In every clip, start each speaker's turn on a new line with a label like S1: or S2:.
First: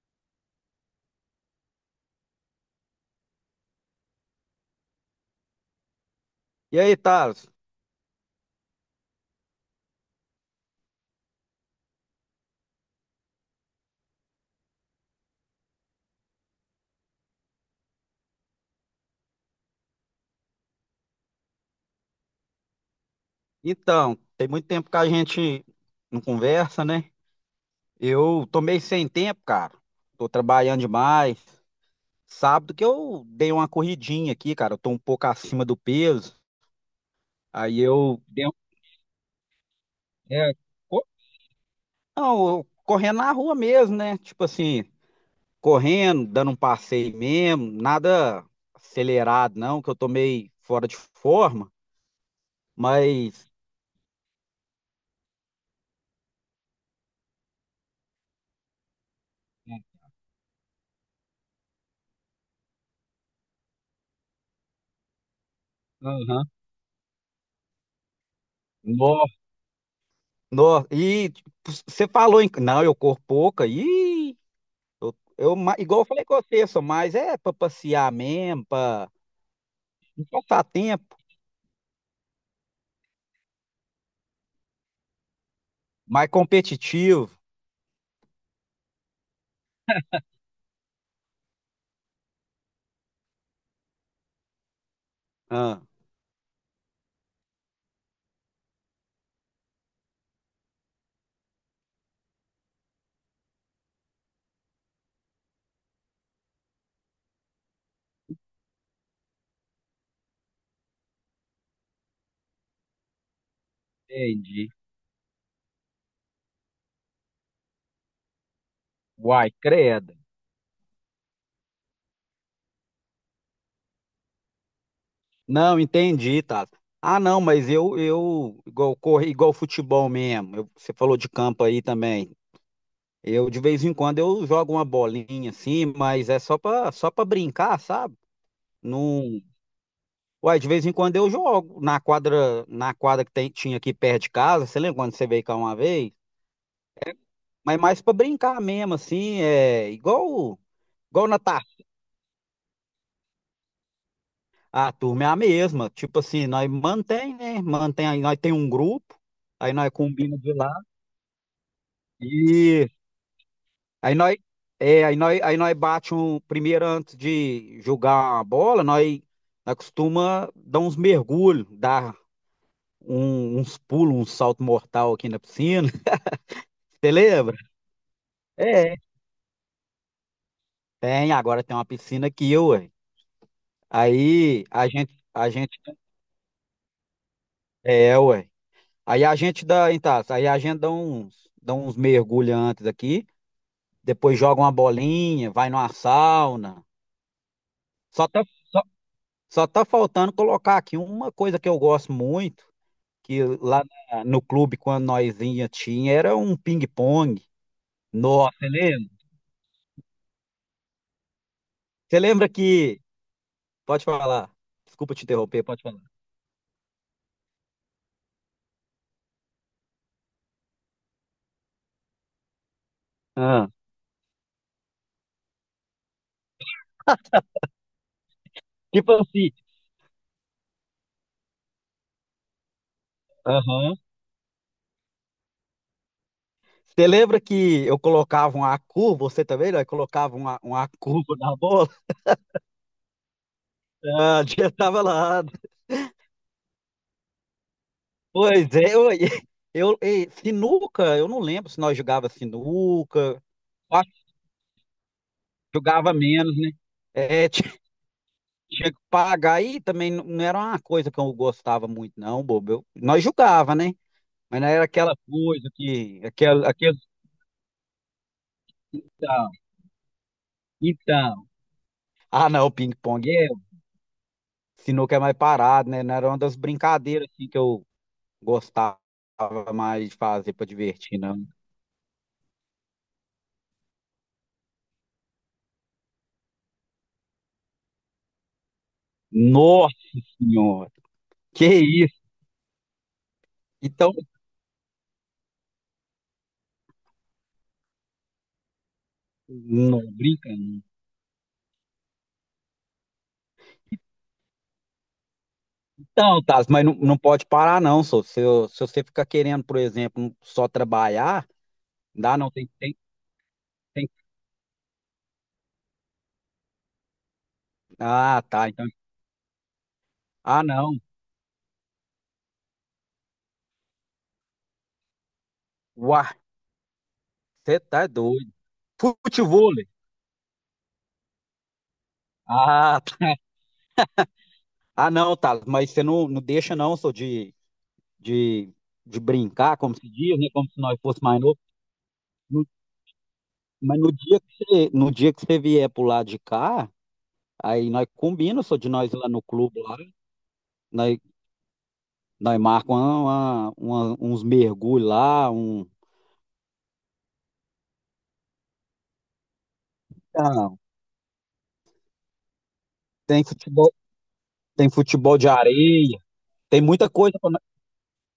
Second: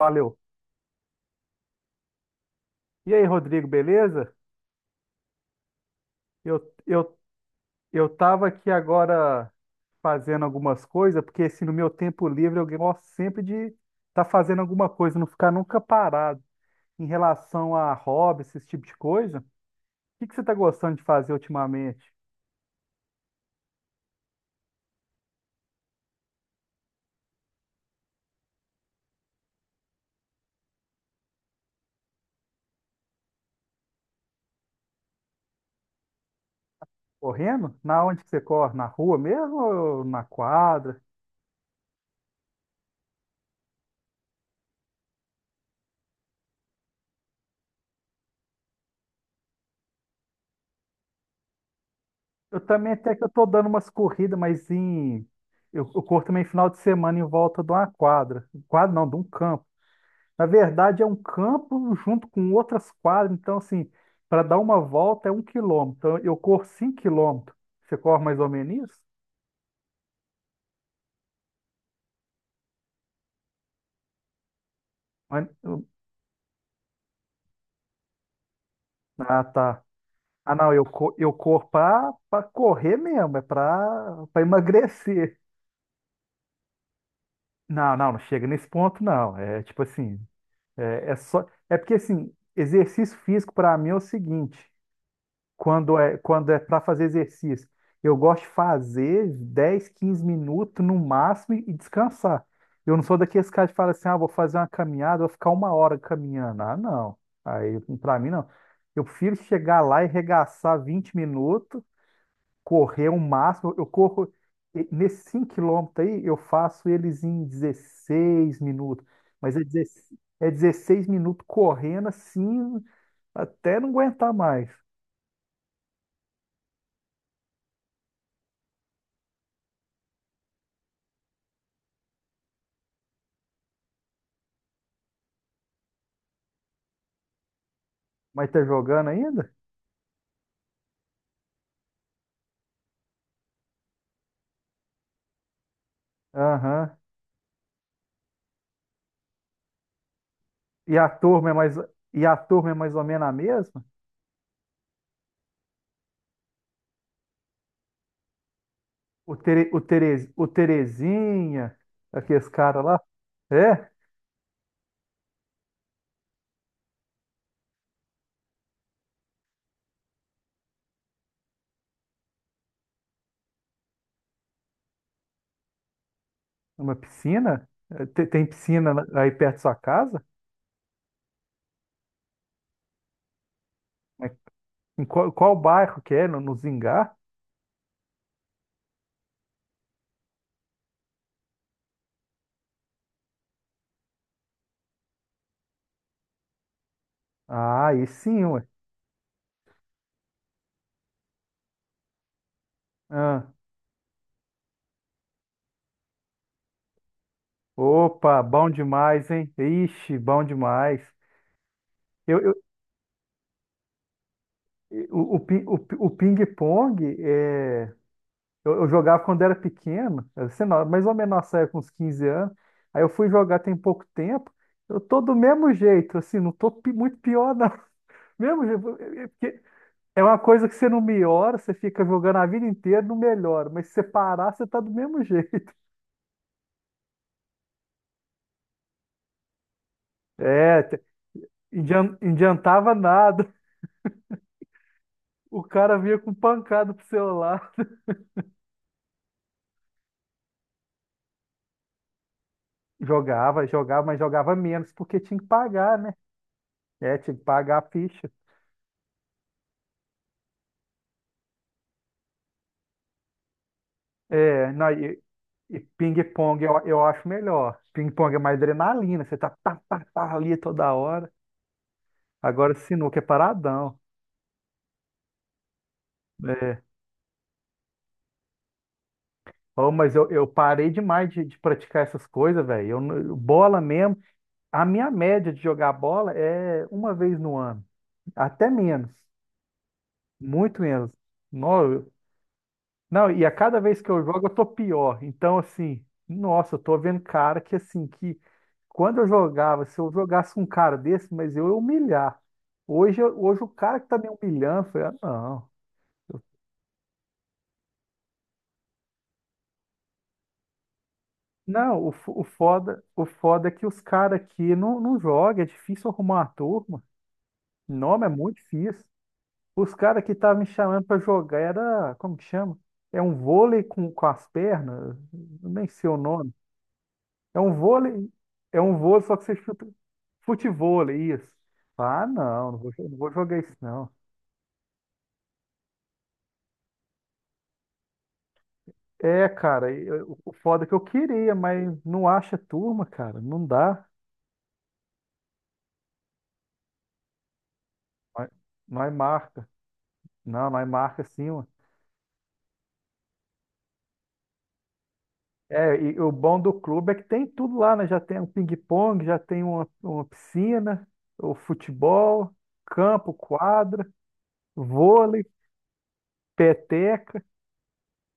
S1: Valeu. E aí, Rodrigo, beleza? Eu,
S2: E aí,
S1: eu,
S2: Thales?
S1: eu tava aqui agora fazendo algumas coisas, porque assim, no meu tempo livre eu gosto sempre de estar tá fazendo alguma coisa, não ficar nunca parado em relação a hobbies esse tipo de coisa. O que que você está gostando de fazer ultimamente?
S2: Então, tem muito tempo que a gente não conversa, né? Eu tô meio sem tempo, cara. Tô trabalhando demais. Sábado que eu dei uma corridinha aqui, cara. Eu tô um pouco acima do peso.
S1: Correndo?
S2: Aí
S1: Na onde
S2: eu
S1: que você
S2: dei
S1: corre? Na rua mesmo ou na
S2: é,
S1: quadra?
S2: co- não, eu correndo na rua mesmo, né? Tipo assim, correndo, dando um passeio mesmo, nada acelerado, não, que eu tô meio fora de forma,
S1: Eu também até que eu tô
S2: mas.
S1: dando umas corridas, mas em... Eu corro também final de semana em volta de uma quadra. Quadra não, de um campo. Na verdade, é um campo junto com outras quadras. Então, assim, para dar uma volta é 1 quilômetro. Então, eu
S2: Aham.
S1: corro 5 quilômetros. Você corre mais ou menos isso?
S2: Nossa, e tipo, você falou em. Não, eu corro pouca. Ih,
S1: Mas-
S2: igual eu falei com você, só mais é pra passear mesmo, pra
S1: Ah, tá.
S2: não
S1: Ah,
S2: passar
S1: não, eu, co-
S2: tempo,
S1: eu corro para correr mesmo, é para emagrecer.
S2: mais competitivo.
S1: Não, não, não chega nesse ponto, não. É tipo assim, é só. É porque, assim, exercício físico para mim é o seguinte.
S2: Ah,
S1: Quando é para fazer exercício. Eu gosto de fazer 10 15 minutos no máximo e descansar. Eu não sou daqueles caras que falam assim, ah, vou fazer uma caminhada, vou ficar 1 hora caminhando. Ah, não. Aí, para mim, não. Eu prefiro chegar lá e regaçar 20 minutos, correr o máximo. Eu corro,
S2: entendi.
S1: nesses 5 quilômetros aí, eu faço eles em 16 minutos.
S2: Uai,
S1: Mas é
S2: credo.
S1: 16, é 16 minutos correndo assim, até não aguentar mais.
S2: Não, entendi, tá. Ah, não, mas eu igual correr, igual futebol mesmo. Você falou de campo aí também. Eu, de vez em quando, eu jogo uma bolinha assim, mas é só para brincar, sabe?
S1: Mas tá jogando
S2: Não.
S1: ainda?
S2: Uai, de vez em quando eu jogo na quadra que tinha aqui perto de casa, você lembra quando você veio cá uma vez?
S1: Aham.
S2: Mas mais pra brincar mesmo, assim, é
S1: E a
S2: igual na
S1: turma é
S2: tá.
S1: mais, e a turma é mais ou menos a mesma?
S2: A turma é a mesma, tipo assim, nós mantém, né? Mantém aí, nós tem um grupo,
S1: O, Tere,
S2: aí
S1: o,
S2: nós
S1: Tere,
S2: combina
S1: o
S2: de lá
S1: Terezinha, aqueles caras
S2: e
S1: lá? É?
S2: aí nós é, aí nós bate um primeiro antes de jogar a bola, nós costuma dar uns mergulhos, dar uns pulos, um salto mortal aqui na piscina.
S1: Uma
S2: Você lembra?
S1: piscina? É, tem piscina
S2: É,
S1: na- aí perto da sua casa?
S2: Agora tem uma piscina aqui, ué.
S1: Mas
S2: Aí
S1: em qual,
S2: a
S1: qual
S2: gente,
S1: bairro que é? No, no Zingá?
S2: é, ué. Aí a gente dá, então, aí a gente dá uns mergulhos antes aqui, depois joga uma bolinha, vai numa sauna.
S1: Ah, aí
S2: Só tá,
S1: sim, ué.
S2: só, só tá faltando colocar aqui uma coisa que eu gosto muito, que
S1: Ah,
S2: lá no clube, quando nós ia, tinha, era um ping-pong.
S1: opa,
S2: Nossa,
S1: bom
S2: você lembra?
S1: demais, hein? Ixi, bom demais.
S2: Você lembra
S1: Eu,
S2: que. Pode falar. Desculpa te
S1: o,
S2: interromper,
S1: pin-
S2: pode falar.
S1: o ping-pong é. Eu jogava quando era pequeno, era, sei lá, mais ou menos nossa época, uns 15 anos. Aí eu fui jogar
S2: Ah,
S1: tem pouco tempo. Eu tô do mesmo jeito, assim, não tô muito pior, não. Mesmo jeito,
S2: tipo
S1: é
S2: assim,
S1: porque é uma coisa que você não melhora, você fica jogando a vida inteira, não melhora. Mas se
S2: aham.
S1: você parar, você tá do mesmo jeito.
S2: Você lembra que eu colocava uma curva, você também, né? Colocava
S1: É,
S2: uma curva na bola?
S1: adiantava nada.
S2: Ah, já tava lá.
S1: O cara vinha com pancada pro celular.
S2: Pois é, ei, sinuca, eu não lembro se nós jogava sinuca,
S1: Jogava,
S2: eu
S1: jogava,
S2: acho
S1: mas
S2: que
S1: jogava menos, porque tinha que pagar,
S2: jogava
S1: né?
S2: menos, né?
S1: É, tinha que
S2: É, tinha
S1: pagar a ficha.
S2: tinha que pagar aí também não era uma coisa que eu gostava muito, não, bobo. Nós jogava, né? Mas não
S1: É,
S2: era
S1: não,
S2: aquela
S1: e,
S2: coisa
S1: e
S2: que,
S1: ping-pong
S2: aquela,
S1: eu,
S2: aquele,
S1: eu acho melhor. Ping-pong é mais adrenalina, você tá,
S2: então,
S1: tá, tá, tá ali toda hora.
S2: então. Ah, não,
S1: Agora sinuca é
S2: ping-pong é,
S1: paradão.
S2: sinuca é mais parado, né? Não era uma das
S1: É.
S2: brincadeiras assim, que eu gostava.
S1: Oh,
S2: Mais
S1: mas eu
S2: fazer para
S1: parei
S2: divertir,
S1: demais de,
S2: não.
S1: de praticar essas coisas, velho. Eu não- bola mesmo. A minha média de jogar bola é uma vez no ano, até menos,
S2: Nossa
S1: muito
S2: senhora,
S1: menos.
S2: que
S1: Não,
S2: isso?
S1: não, e a cada vez que
S2: Então,
S1: eu jogo eu tô pior. Então, assim, nossa, eu tô vendo cara que, assim, que quando eu jogava, se
S2: não
S1: eu
S2: brinca,
S1: jogasse um
S2: não.
S1: cara desse, mas eu ia humilhar. Hoje, eu- hoje o cara que tá me humilhando, eu falei, ah, não.
S2: Então, Taz, mas não pode parar, não, só. Se você ficar querendo, por exemplo, só trabalhar,
S1: Não, o, fo-
S2: dá
S1: o
S2: não,
S1: foda, o foda é que os
S2: tem.
S1: caras aqui não jogam, é difícil arrumar a turma. Nome é
S2: Ah,
S1: muito
S2: tá, então.
S1: difícil. Os caras que estavam
S2: Ah,
S1: me
S2: não.
S1: chamando pra jogar era, como que chama? É um vôlei com as pernas, eu nem sei o
S2: Uai,
S1: nome. É um
S2: você tá
S1: vôlei,
S2: doido.
S1: é um vôlei, só que você
S2: Futebol.
S1: chuta. Futevôlei, isso. Ah, não, não vou,
S2: Ah,
S1: não vou
S2: tá.
S1: jogar isso, não.
S2: Ah, não, Taz, mas você não deixa, não, só de, de
S1: É,
S2: brincar,
S1: cara,
S2: como
S1: e
S2: se
S1: eu-
S2: diz, né?
S1: o
S2: Como se
S1: foda é que
S2: nós
S1: eu
S2: fosse mais
S1: queria,
S2: novo.
S1: mas não acha
S2: No-
S1: turma, cara, não
S2: mas
S1: dá.
S2: no dia que você, vier pro lado de cá. Aí nós
S1: Nós
S2: combina, só de
S1: nós
S2: nós ir lá no
S1: marca.
S2: clube lá,
S1: Não, nós
S2: nós,
S1: marca sim, mano.
S2: nós marcamos uns mergulhos lá, um.
S1: É, e o bom do clube é que tem tudo lá, né? Já tem um ping-pong, já tem uma
S2: Não,
S1: piscina, o futebol, campo,
S2: tem futebol,
S1: quadra,
S2: tem futebol
S1: vôlei,
S2: de areia, tem muita coisa
S1: peteca.
S2: para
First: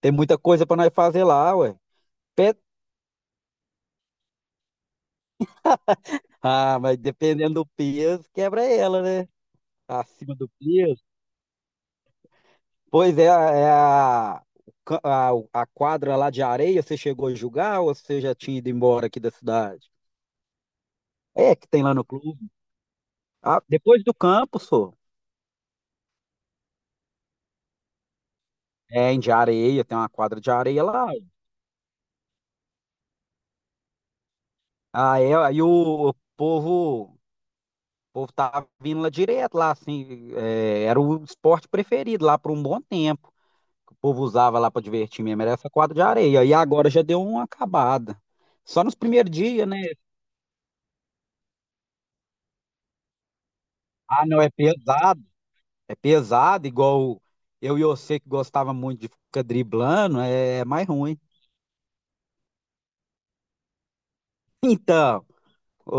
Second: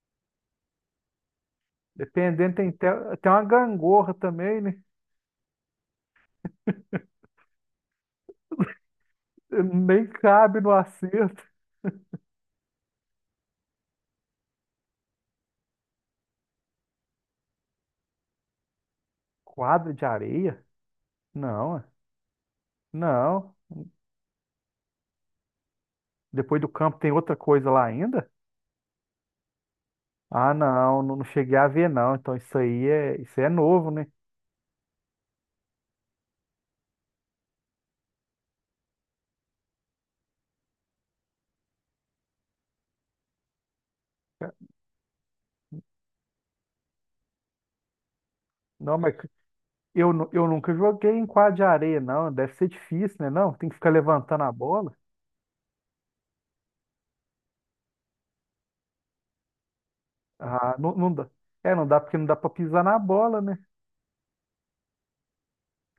S2: tem muita coisa para nós fazer lá, ué.
S1: Dependendo,
S2: Pe-
S1: tem até, tem uma gangorra também, né?
S2: Ah, mas dependendo do peso, quebra ela, né?
S1: Nem
S2: Acima do
S1: cabe no
S2: peso.
S1: acerto.
S2: Pois é, é a, o ca- a quadra lá de areia, você chegou a jogar ou você já tinha ido embora aqui da cidade?
S1: Quadra de areia?
S2: É, que
S1: Não,
S2: tem
S1: é.
S2: lá no clube.
S1: Não.
S2: Ah, depois do campo, só.
S1: Depois do campo tem outra coisa lá ainda?
S2: É, em de areia, tem uma quadra de
S1: Ah,
S2: areia
S1: não,
S2: lá.
S1: não não cheguei a ver, não. Então isso aí é novo, né?
S2: Aí o povo tava vindo lá direto, lá, assim, era o esporte preferido lá por um bom tempo. Que o povo usava lá para divertir mesmo, era essa quadra de areia. E agora já deu uma acabada. Só nos
S1: Não, mas
S2: primeiros dias, né?
S1: eu, eu nunca joguei em quadra de areia, não. Deve ser difícil, né? Não, tem que ficar
S2: Ah, não,
S1: levantando
S2: é
S1: a bola.
S2: pesado. É pesado, igual eu e você que gostava muito de ficar driblando, é
S1: Ah,
S2: mais
S1: não, não
S2: ruim.
S1: dá. É, não dá porque não dá pra pisar na bola, né?
S2: Então,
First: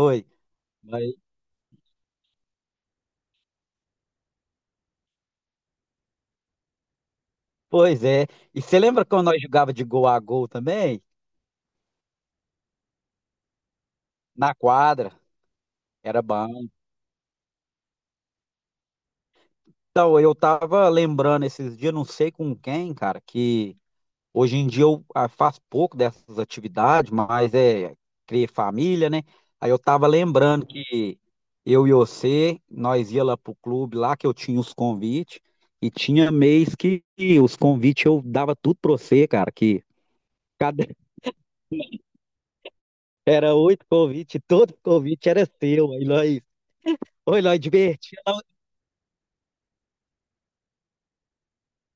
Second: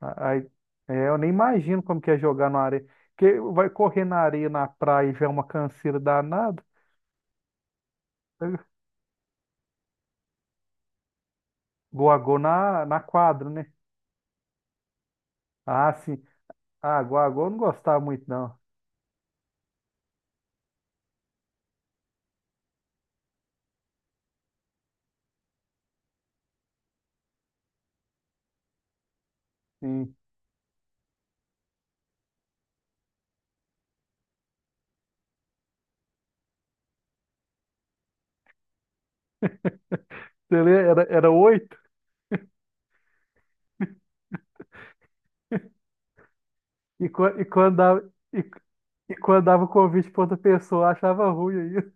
S1: Aí, é,
S2: mas-
S1: eu nem imagino como que é jogar na areia. Porque vai correr na areia, na praia, já é uma canseira danada.
S2: Pois é. E você lembra quando nós jogava de gol a gol também?
S1: Goagô na, na quadra, né?
S2: Na quadra,
S1: Ah,
S2: era
S1: sim.
S2: bom.
S1: Ah, Goagô eu não gostava muito, não.
S2: Então, eu tava lembrando esses dias, não sei com quem, cara, que hoje em dia eu faço pouco dessas atividades, mas é criar família, né? Aí eu tava
S1: Sim.
S2: lembrando que eu e você, nós ia lá pro clube lá que eu tinha os convites e tinha mês que os convites eu dava tudo pra você, cara, que
S1: Você lê,
S2: cada
S1: era, era oito.
S2: era oito convites, todo convite era seu. Aí nós,
S1: E,
S2: oi, nós divertia.
S1: e quando dava o convite para outra pessoa, eu achava ruim aí.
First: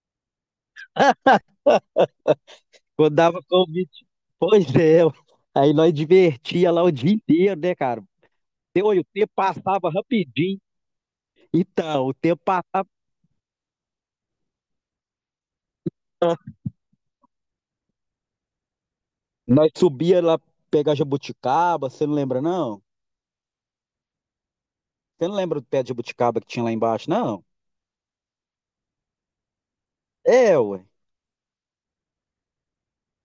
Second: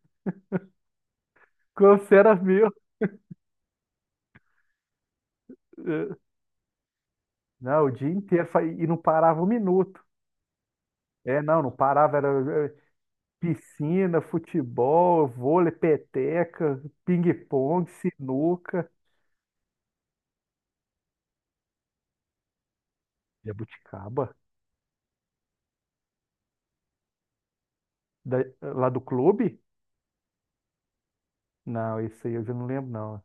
S1: Quando você era meu.
S2: Quando dava convite. Pois é. Aí nós
S1: É.
S2: divertia lá o dia inteiro, né,
S1: Não, o
S2: cara?
S1: dia inteiro. E não
S2: Olha, o tempo
S1: parava um
S2: passava
S1: minuto.
S2: rapidinho.
S1: É, não, não
S2: Então, o
S1: parava.
S2: tempo
S1: Era é,
S2: passava.
S1: piscina, futebol, vôlei, peteca, ping-pong, sinuca.
S2: Nós subia lá pegar jabuticaba, você não lembra, não?
S1: Jabuticaba.
S2: Você não lembra do pé de jabuticaba que tinha lá embaixo, não?
S1: Da- Lá do clube?
S2: É, ué.
S1: Não, isso aí eu já não lembro, não.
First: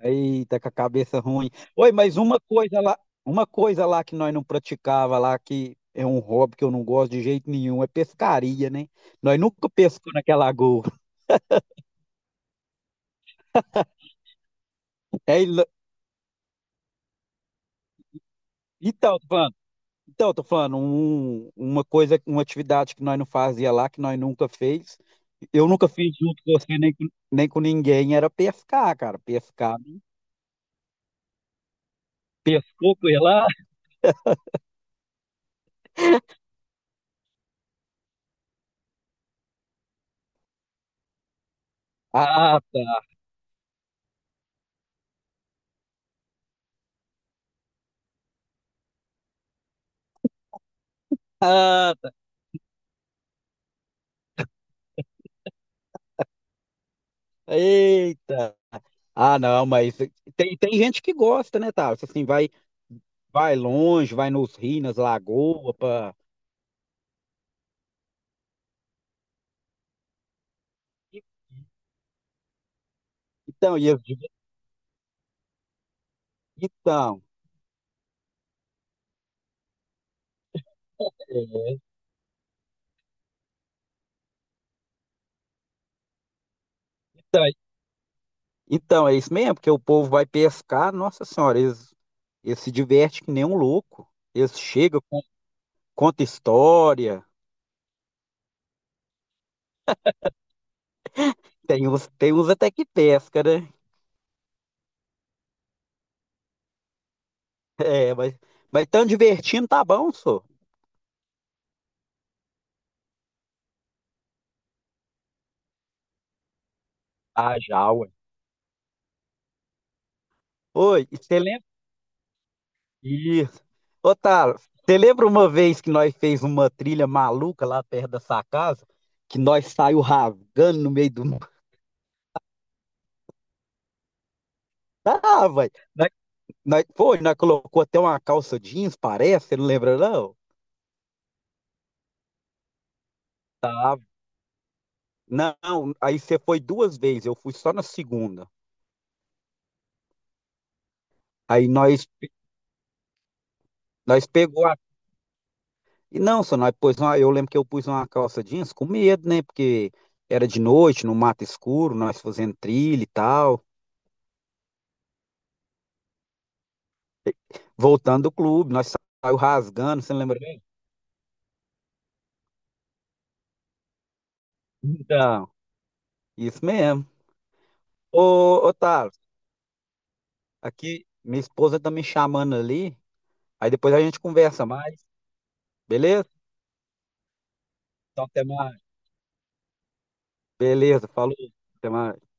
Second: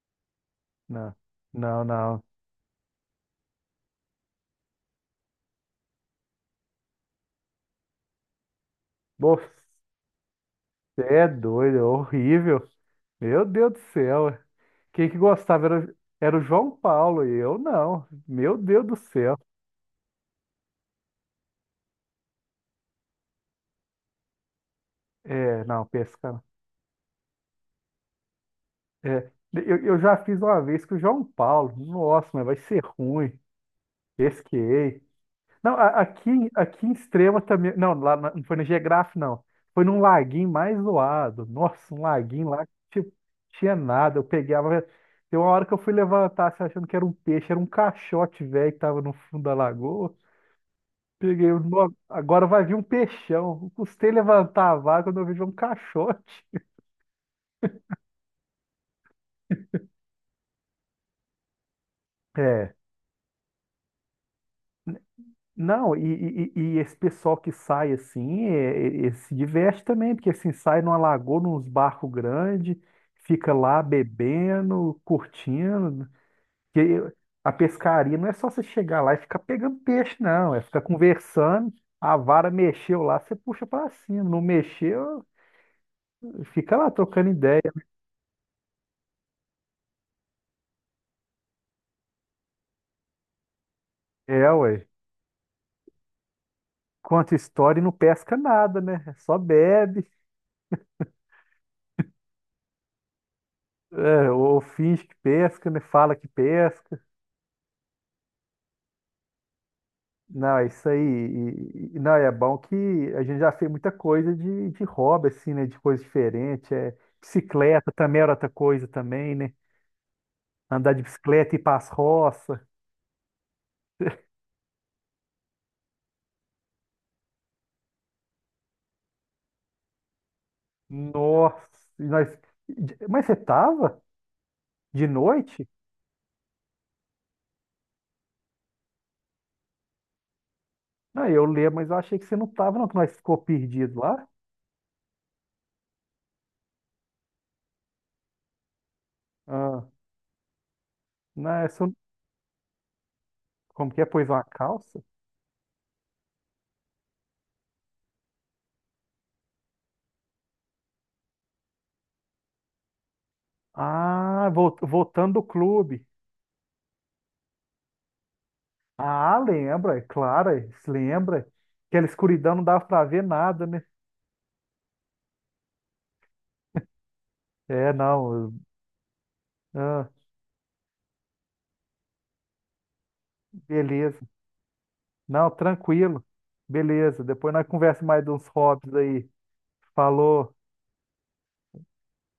S2: Eita, com a
S1: Não,
S2: cabeça ruim.
S1: não,
S2: Oi, mas
S1: não.
S2: uma coisa lá que nós não praticava lá, que é um hobby que eu não gosto de jeito nenhum, é pescaria, né? Nós
S1: Você
S2: nunca pescamos naquela lagoa.
S1: é doido, é horrível. Meu Deus do céu. Quem que
S2: É,
S1: gostava era, era o João Paulo e eu não. Meu Deus do
S2: então, tô
S1: céu.
S2: falando. Então, eu tô falando, uma coisa, uma atividade que nós não fazia lá, que nós nunca fez.
S1: É,
S2: Eu
S1: não,
S2: nunca fiz
S1: pesca.
S2: junto com você, nem com ninguém, era pescar, cara.
S1: É,
S2: Pescar.
S1: eu já fiz uma vez com o João Paulo. Nossa, mas vai ser
S2: Pescou com
S1: ruim.
S2: ela?
S1: Pesquei. Não, aqui em Extrema também. Não, não foi no Geograf, não. Foi num laguinho mais zoado. Nossa, um laguinho
S2: Ah,
S1: lá que
S2: tá.
S1: tipo, tinha nada. Eu pegava. Tem uma hora que eu fui levantar, assim, achando que era um peixe, era um caixote velho que tava no fundo da lagoa. Peguei, "Nó,
S2: Ah, tá.
S1: agora vai vir um peixão. Eu custei levantar a vaga quando eu vejo um caixote.
S2: Eita! Ah, não, mas tem gente que gosta, né, Tarso? Assim,
S1: É.
S2: vai longe, vai nos rios, nas lagoas,
S1: Não,
S2: pra.
S1: esse pessoal que sai assim, se diverte também, porque assim, sai numa lagoa, nos barcos grandes, fica
S2: Então,
S1: lá
S2: e eu digo,
S1: bebendo, curtindo. Porque
S2: então,
S1: a pescaria não é só você chegar lá e ficar pegando peixe, não. É ficar conversando,
S2: é,
S1: a vara mexeu lá, você puxa pra cima. Não mexeu, fica lá trocando
S2: então.
S1: ideia.
S2: Então, é isso mesmo, porque o povo vai pescar, nossa senhora, eles se divertem que nem um louco.
S1: É,
S2: Eles
S1: ué.
S2: chegam, conta história.
S1: Conta história e não pesca nada, né? Só bebe,
S2: Tem uns até que pesca, né?
S1: é, ou finge que pesca, né? Fala que pesca.
S2: É, mas tão divertindo, tá bom, só.
S1: Não, é isso aí. E, não, é bom que a gente já fez muita coisa de hobby, assim, né? De coisa diferente. É,
S2: Ah, já,
S1: bicicleta
S2: ué.
S1: também era outra coisa também, né? Andar de
S2: Oi, e você
S1: bicicleta e ir
S2: lembra?
S1: pras roças.
S2: Isso. Ô, Tala, você lembra uma vez que nós fez uma trilha maluca lá perto da sua casa? Que nós saiu rasgando no meio do.
S1: Nossa, e nós... Mas você tava? De
S2: Ah,
S1: noite?
S2: vai. Nós, nós colocou até uma calça jeans, parece, você não lembra, não?
S1: Não, eu lembro, mas eu achei que você não tava, não, que nós ficou
S2: Tá,
S1: perdido lá.
S2: não, aí você foi duas vezes, eu fui só na segunda.
S1: Ah, não, é
S2: Aí
S1: só- um, como que é?
S2: nós
S1: Pôs uma
S2: pegou a.
S1: calça?
S2: E não, só nós pôs uma, eu lembro que eu pus uma calça jeans com medo, né? Porque era de noite, no mato escuro, nós fazendo trilha e tal.
S1: Ah, voltando do clube.
S2: Voltando do clube, nós saiu
S1: Ah, lembra, é
S2: rasgando, você lembra
S1: claro,
S2: bem?
S1: é, se lembra. Aquela escuridão não dava pra ver nada, né?
S2: Então, isso mesmo.
S1: É,
S2: Ô,
S1: não. Eu-
S2: ô Thales,
S1: ah,
S2: aqui minha esposa tá me chamando ali, aí depois a
S1: beleza.
S2: gente conversa mais,
S1: Não, tranquilo.
S2: beleza?
S1: Beleza. Depois nós conversa mais
S2: Então
S1: de
S2: até
S1: uns
S2: mais.
S1: hobbies aí. Falou.
S2: Beleza, falou, até mais.